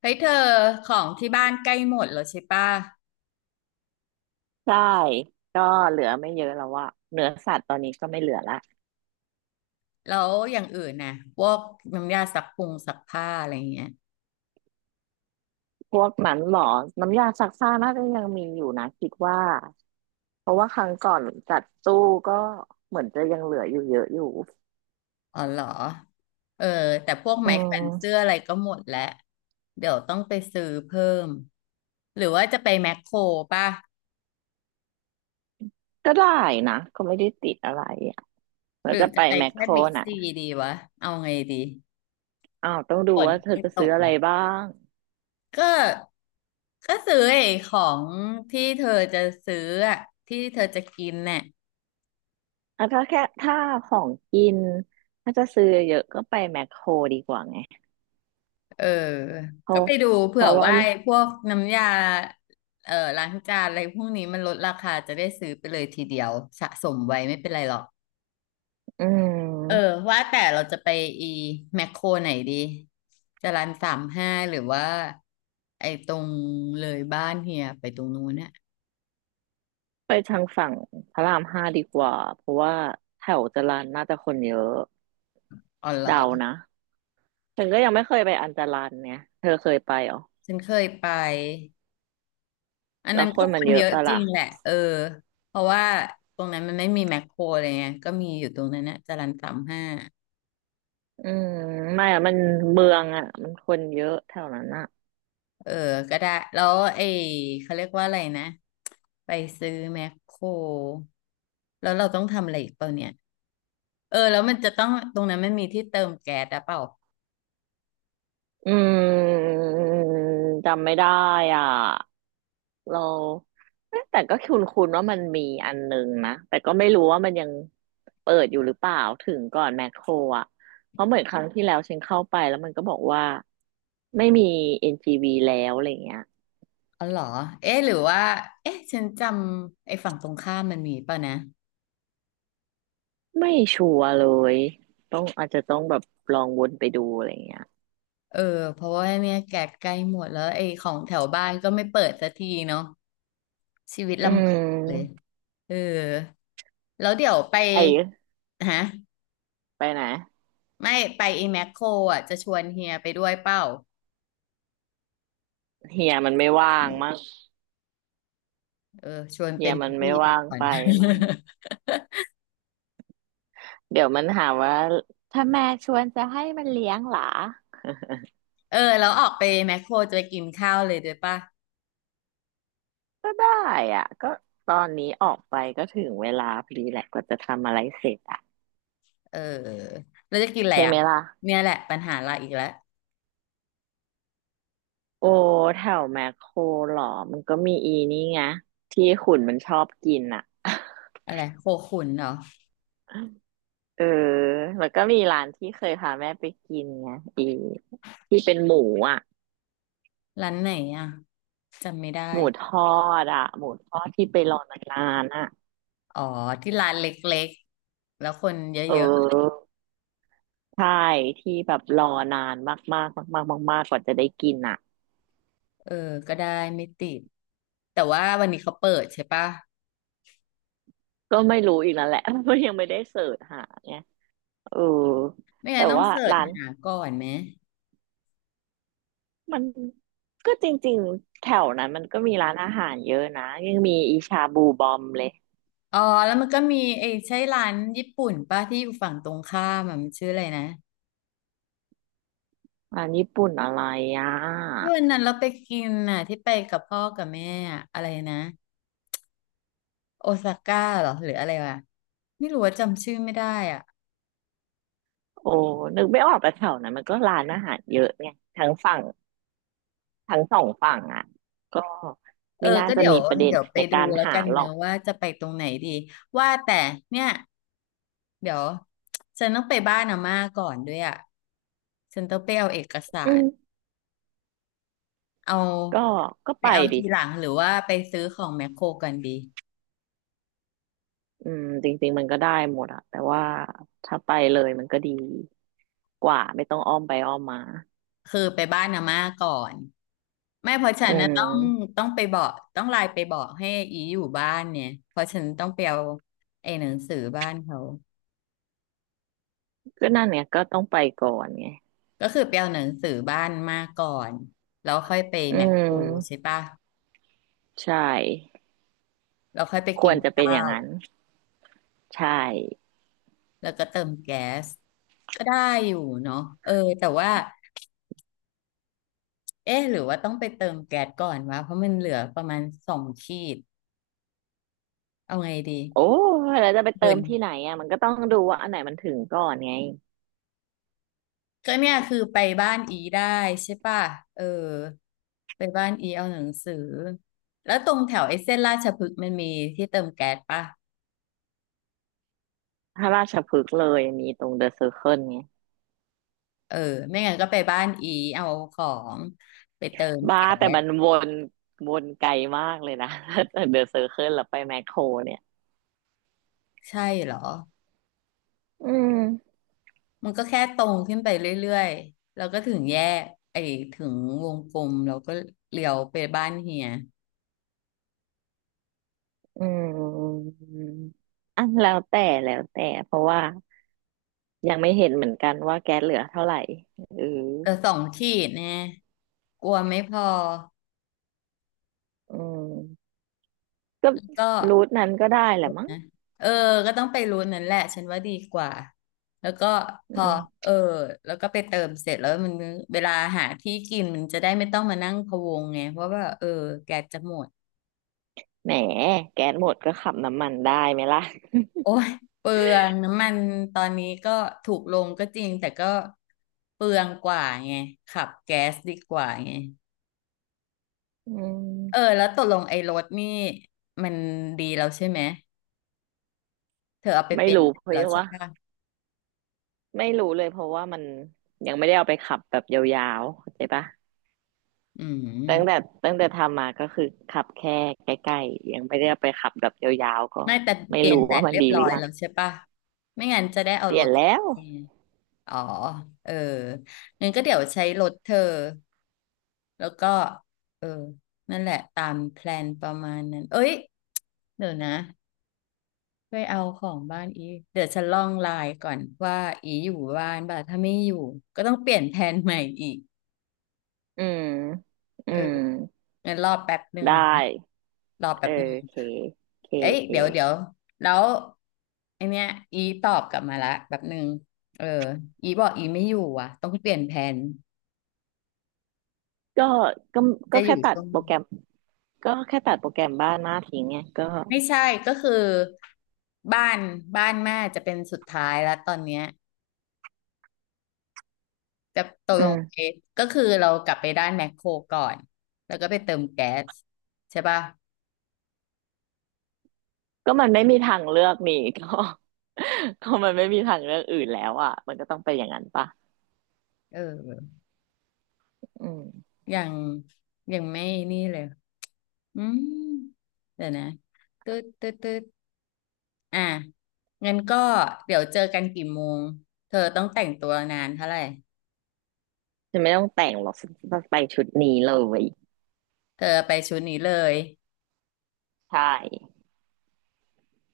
เฮ้ยเธอของที่บ้านใกล้หมดแล้วใช่ป่ะใช่ก็เหลือไม่เยอะแล้วอะเนื้อสัตว์ตอนนี้ก็ไม่เหลือละแล้วอย่างอื่นน่ะพวกน้ำยาซักผงซักผ้าอะไรเงี้ยพวกหมันหมอน้ำยาซักผ้าน่าจะยังมีอยู่นะคิดว่าเพราะว่าครั้งก่อนจัดตู้ก็เหมือนจะยังเหลืออยู่เยอะอยู่อ๋อเหรอเออแต่พวกอืไม้แขวนเสื้มออะไรก็หมดแล้วเดี๋ยวต้องไปซื้อเพิ่มหรือว่าจะไปแมคโครป่ะก็ได้นะก็ไม่ได้ติดอะไรอะหเรารือจะไปจะไปแมคโคแค่รบิ๊กนะซีดีวะเอาไงดีอ้าวต้องดูฝนว่าเธอจะจะตซื้อกอะไรแล้วบ้างก็ก็ซื้อไอ้ของที่เธอจะซื้ออะที่เธอจะกินน่ะ อ่ะถ้าแค่ถ้าของกินถ้าจะซื้อเยอะก็ไปแมคโครดีกว่าไงเออเพก็ราะไปดูเพเผื่อราะว่าว่าไอ้พวกน้ำยาเออล้างจานอะไรพวกนี้มันลดราคาจะได้ซื้อไปเลยทีเดียวสะสมไว้ไม่เป็นไรหรอกอืเออม ว่าแต่เราจะไปอีแมคโครไหนดีจะร้านสามห้าหรือว่าไอ้ตรงเลยบ้านเฮียไปตรงนู้นน่ะไปทางฝั่งพระรามห้าดีกว่า เพราะว่าแถวจรัญน่าจะคนเยอะอ๋อเหรอ เดานะฉันก็ยังไม่เคยไปอันจรัญเนี่ยเธอเคยไปเหรอฉันเคยไป อันแล้นั้วนคก็นคมันนเยเยอะอะปะจริล่ะงแหละเออเพราะว่าตรงนั้นมันไม่มีแมคโครอะไรเงี้ยก็มีอยู่ตรงนั้นนะจรัญ 35 อืมไม่อะมันเมืองอะมันคนเยอะแถวนั้นอะเออก็ได้แล้วไอ้เขาเรียกว่าอะไรนะไปซื้อแมคโครแล้วเราต้องทำอะไรอีกเปล่าเนี่ยเออแล้วมันจะต้องตรงนั้นมันมีที่เติมแก๊สหรือเปล่าอืมจำไม่ได้อ่ะเราเอ๊ะแต่ก็คุ้นคุว่ามันมีอันหนึ่งนะแต่ก็ไม่รู้ว่ามันยังเปิดอยู่หรือเปล่าถึงก่อนแมคโครอ่ะเพราะเหมือนครั้งที่แล้วฉันเข้าไปแล้วมันก็บอกว่า ไม่มี NGV แล้วอะไรเงี้ยอ๋อเหรอเอ๊ะหรือว่าเอ๊ะฉันจำไอ้ฝั่งตรงข้ามมันมีเปล่านะไม่ชัวร์เลยต้องอาจจะต้องแบบลองวนไปดูอะไรเงี้ยเออเพราะว่าเนี่ยแก๊สใกล้หมดแล้วไอ้ของแถวบ้านก็ไม่เปิดสักทีเนาะชีวิตอืลำบากเลยมเออแล้วเดี๋ยวไปไอ้ฮะไปไหนไม่ไปไอ้แมคโครอ่ะจะชวนเฮียไปด้วยเปล่า เฮียมันไม่ว่างมั้งเออชวนเฮีเป็ยนมันพี่ไม่ไปว่างก่อน ไปมั้งเดี๋ยวมันหาว่าถ้าแม่ชวนจะให้มันเลี้ยงหรอ เออแล้วออกไปแมคโครจะไปกินข้าวเลยด้วยป่ะก็ได้อ่ะก็ตอนนี้ออกไปก็ถึงเวลาพอดีแหละกว่าจะทำอะไรเสร็จอ่ะเออแล้วจะกินอะไรใช่ไหอ่ะมล่ะเนี่ยแหละปัญหาเราอีกแล้วโอ้แถวแมคโครหรอมันก็มีอีนี่ไงที่ขุนมันชอบกินอ่ะ อะไรโคขุนเหรอเออแล้วก็มีร้านที่เคยพาแม่ไปกินไงอีที่เป็นหมูอ่ะร้านไหนอ่ะจำไม่ได้หมูทอดอ่ะหมูทอดที่ไปรอนานๆอ่ะอ๋อที่ร้านเล็กๆแล้วคนเยเออะอใช่ที่แบบรอนานมากๆมากๆมากๆมากกว่าจะได้กินอ่ะๆเออก็ได้ไม่ติดแต่ว่าวันนี้เขาเปิดใช่ป่ะก็ไม่รู้อีกนั่นแหละ เพราะยังไม่ได้เสิร์ชหาไงเออไม่แต่งั้นต้องว่าเสิร์ชร้านหาก่อนไหมมันก็จริงๆแถวนั้นมันก็มีร้านอาหารเยอะนะยังมีอีชาบูบอมเลยอ๋อแล้วมันก็มีไอ้ใช่ร้านญี่ปุ่นป่ะที่อยู่ฝั่งตรงข้ามอะมันชื่ออะไรนะ ร้านญี่ปุ่นอะไรอ่ที่ะ วันนั้นเราไปกินน่ะที่ไปกับพ่อกับแม่อะอะไรนะโอซาก้าเหรอหรืออะไรวะไม่รู้ว่าจำชื่อไม่ได้อ่ะโอ้นึกไม่ออกแต่แถวนั้นมันก็ร้านอาหารเยอะไงทั้งฝั่งทั้งสองฝั่งอ่ะก็เออไม่น่าก็จะเดี๋ยวมีประเด็นเดี๋ยวไปในดูการแล้วหากันหรเนออะกว่าจะไปตรงไหนดีว่าแต่เนี่ยเดี๋ยวฉันต้องไปบ้านอาม่าก่อนด้วยอ่ะฉันต้องไปเอาเอกสาอืรมเอาก็ก็ไปไปเอาดิทีหลังหรือว่าไปซื้อของแมคโครกันดี อืมจริงๆมันก็ได้หมดอะแต่ว่าถ้าไปเลยมันก็ดีกว่าไม่ต้องอ้อมไปอ้อมมาคือไปบ้านอาม่าก่อนไม่เพราะฉัอืนนะต้องมต้องไปบอกต้องไลน์ไปบอกให้อีอยู่บ้านเนี่ยเพราะฉันต้องไปเอาไอ้หนังสือบ้านเขาก็นั่นเนี่ยก็ต้องไปก่อนไงก็คือไปเอาหนังสือบ้านมาก่อนแล้วค่อยไปอืแมคโครใช่มปะใช่แล้วค่อยไปคกิวนรจะเป็นข้าอย่างวนั้นใช่แล้วก็เติมแก๊สก็ได้อยู่เนาะเออแต่ว่าเอ๊ะหรือว่าต้องไปเติมแก๊สก่อนวะเพราะมันเหลือประมาณสองขีดเอาไงดีโอ้แล้วจะไปหเติมื่มน ที่ไหนอ่ะมันก็ต้องดูว่าอันไหนมันถึงก่อนไง ก็เนี่ยคือไปบ้านอีได้ใช่ป่ะเออไปบ้านอีเอาหนังสือแล้วตรงแถวไอ้เส้นราชพฤกษ์มันมีที่เติมแก๊สป่ะถ้าราชพฤกษ์เลยมีตรงเดอะเซอร์เคิลไงเออไม่งั้นก็ไปบ้านอีเอาของไปเติมบ้าแก๊แต่สมันวนวนไกลมากเลยนะ ถ้าจากเดอะเซอร์เคิลแล้วไปแมคโครเนี่ยใช่เหรออืมมันก็แค่ตรงขึ้นไปเรื่อยๆแล้วก็ถึงแยกไอ้ถึงวงกลมแล้วก็เลี้ยวไปบ้านเฮียอืมอันแล้วแต่แล้วแต่เพราะว่ายังไม่เห็นเหมือนกันว่าแก๊สเหลือเท่าไหร่เออแต่สองขีดแน่กลัวไม่พออืมก็แล้วก็ รูทนั้นก็ได้แหละมั้งนะเออก็ต้องไปรู้นั่นแหละฉันว่าดีกว่า แล้วก็พอือมเออแล้วก็ไปเติมเสร็จแล้วมันเวลาหาที่กินมันจะได้ไม่ต้องมานั่งพะวงไง เพราะว่าเออแกสจะหมดแหมแก๊สหมดก็ขับน้ำมันได้ไหมล่ะโอ้ยเปลืองน้ำมันตอนนี้ก็ถูกลงก็จริงแต่ก็เปลืองกว่าไงขับแก๊สดีกว่าไงอืเออมแล้วตกลงไอ้รถนี่มันดีแล้วใช่ไหม เธอเอาไปเปไม่ลี่ยนรู้เพแล้วราะใช่ว่าปะไม่รู้เลยเพราะว่ามันยังไม่ได้เอาไปขับแบบยาวๆเข้าใจปะ อืตั้งแต่ม ตั้งแต่ทำมาก็คือขับแค่ใกล้ๆยังไม่ได้ไปขับแบบยาวๆก็ไม่แต่ไม่เปลี่ยนรู้แบว่าตมันเรียบดีหร้รือยอยังแล้วใช่ปะไม่งั้นจะได้เอาเปรลี่ยนถแล้วเอออ๋อเอองั้นก็เดี๋ยวใช้รถเธอแล้วก็เออนั่นแหละตามแพลนประมาณนั้นเอ้ยเดี๋ยวนะไปเอาของบ้านอีเดี๋ยวฉันลองไลน์ก่อนว่าอีอยู่บ้านบ่าถ้าไม่อยู่ก็ต้องเปลี่ยนแผนใหม่อีกอืมอืเออมงั้นรอแป๊บหนึ่งได้นะรอแป๊เออบหนึ่ง โอเคโอเคเอ้โอยเคเดี๋ยวเดี๋ยวแล้วไอเนี้ยอีตอบกลับมาละแบบหนึ่งเอออีบอกอีไม่อยู่อ่ะต้องเปลี่ยนแผนก็ก็จะก็อแค่ยู่ตัดช่วงโปรแกรมก็แค่ตัดโปรแกรมบ้านมาทิ้งไงก็ไม่ใช่ก็คือบ้านบ้านแม่จะเป็นสุดท้ายแล้วตอนเนี้ยจะตกอืลงไปมก็คือเรากลับไปด้านแมคโครก่อนแล้วก็ไปเติมแก๊สใช่ป่ะก็มันไม่มีทางเลือกนี่ก็ ก็มันไม่มีทางเลือกอื่นแล้วอ่ะมันก็ต้องเป็นอย่างนั้นปะเอออืมยังยังไม่นี่เลยอืมเดี๋ยวนะตึ๊ดตึ๊ดตึ๊ด อ่ะงั้นก็เดี๋ยวเจอกันกี่โมงเธอต้องแต่งตัวนานเท่าไหร่ฉันไม่ต้องแต่งหรอกฉันจะไปชุดนี้เลยเธอไปชุดนี้เลยใช่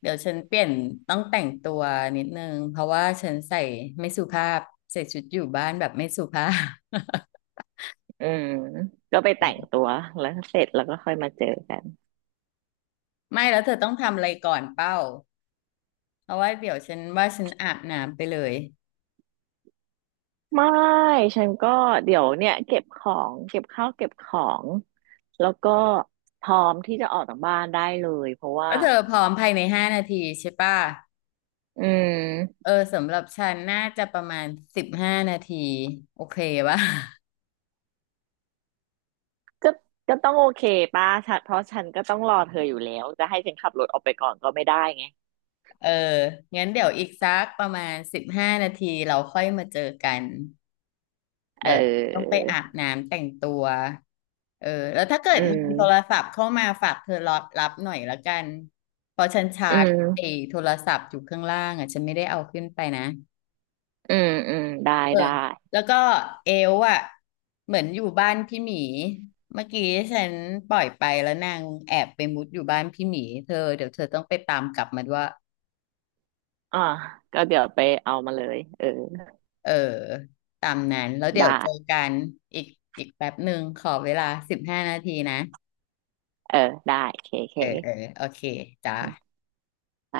เดี๋ยวฉันเปลี่ยนต้องแต่งตัวนิดนึงเพราะว่าฉันใส่ไม่สุภาพใส่ชุดอยู่บ้านแบบไม่สุภาพ อืมก็ไปแต่งตัวแล้วเสร็จแล้วก็ค่อยมาเจอกันไม่แล้วเธอต้องทำอะไรก่อนเป้าเพราะว่าเดี๋ยวฉันว่าฉันอาบน้ำไปเลยไม่ฉันก็เดี๋ยวเนี่ยเก็บของเก็บข้าวเก็บของแล้วก็พร้อมที่จะออกจากบ้านได้เลยเพราะว่าแล้วเธอพร้อมภายในห้านาทีใช่ป่ะอืเอมอสำหรับฉันน่าจะประมาณสิบห้านาทีโอเคป่ะ ก็ก็ต้องโอเคป้าฉันเพราะฉันก็ต้องรอเธออยู่แล้วจะให้ฉันขับรถออกไปก่อนก็ไม่ได้ไงเอองั้นเดี๋ยวอีกสักประมาณสิบห้านาทีเราค่อยมาเจอกัน เเดี๋ยวต้องไปอออาบน้ำแต่งตัวเออแล้วถ้าเกิอืดมีโทรมศัพท์เข้ามาฝากเธอรับรับหน่อยละกันเพราะฉันชาอืร์จไอ้มโทรศัพท์อยู่ข้างล่างอ่ะฉันไม่ได้เอาขึ้นไปนะ อืมอืมได้เออ ได้แล้วก็เอลอ่ะเหมือนอยู่บ้านพี่หมี เมื่อกี้ฉันปล่อยไปแล้วนางแอบไปมุดอยู่บ้านพี่หมีเธอเดี๋ยวเธอต้องไปตามกลับมาด้วย อ่าก็เดี๋ยวไปเอามาเลยเออเออตามนั้นแล้วเดี๋ได้ยวเจอกันอีกอีกแป๊บหนึ่งขอเวลาสิบห้านาทีนะเออได้เคเคเออเออโอเคจ้าอืมไป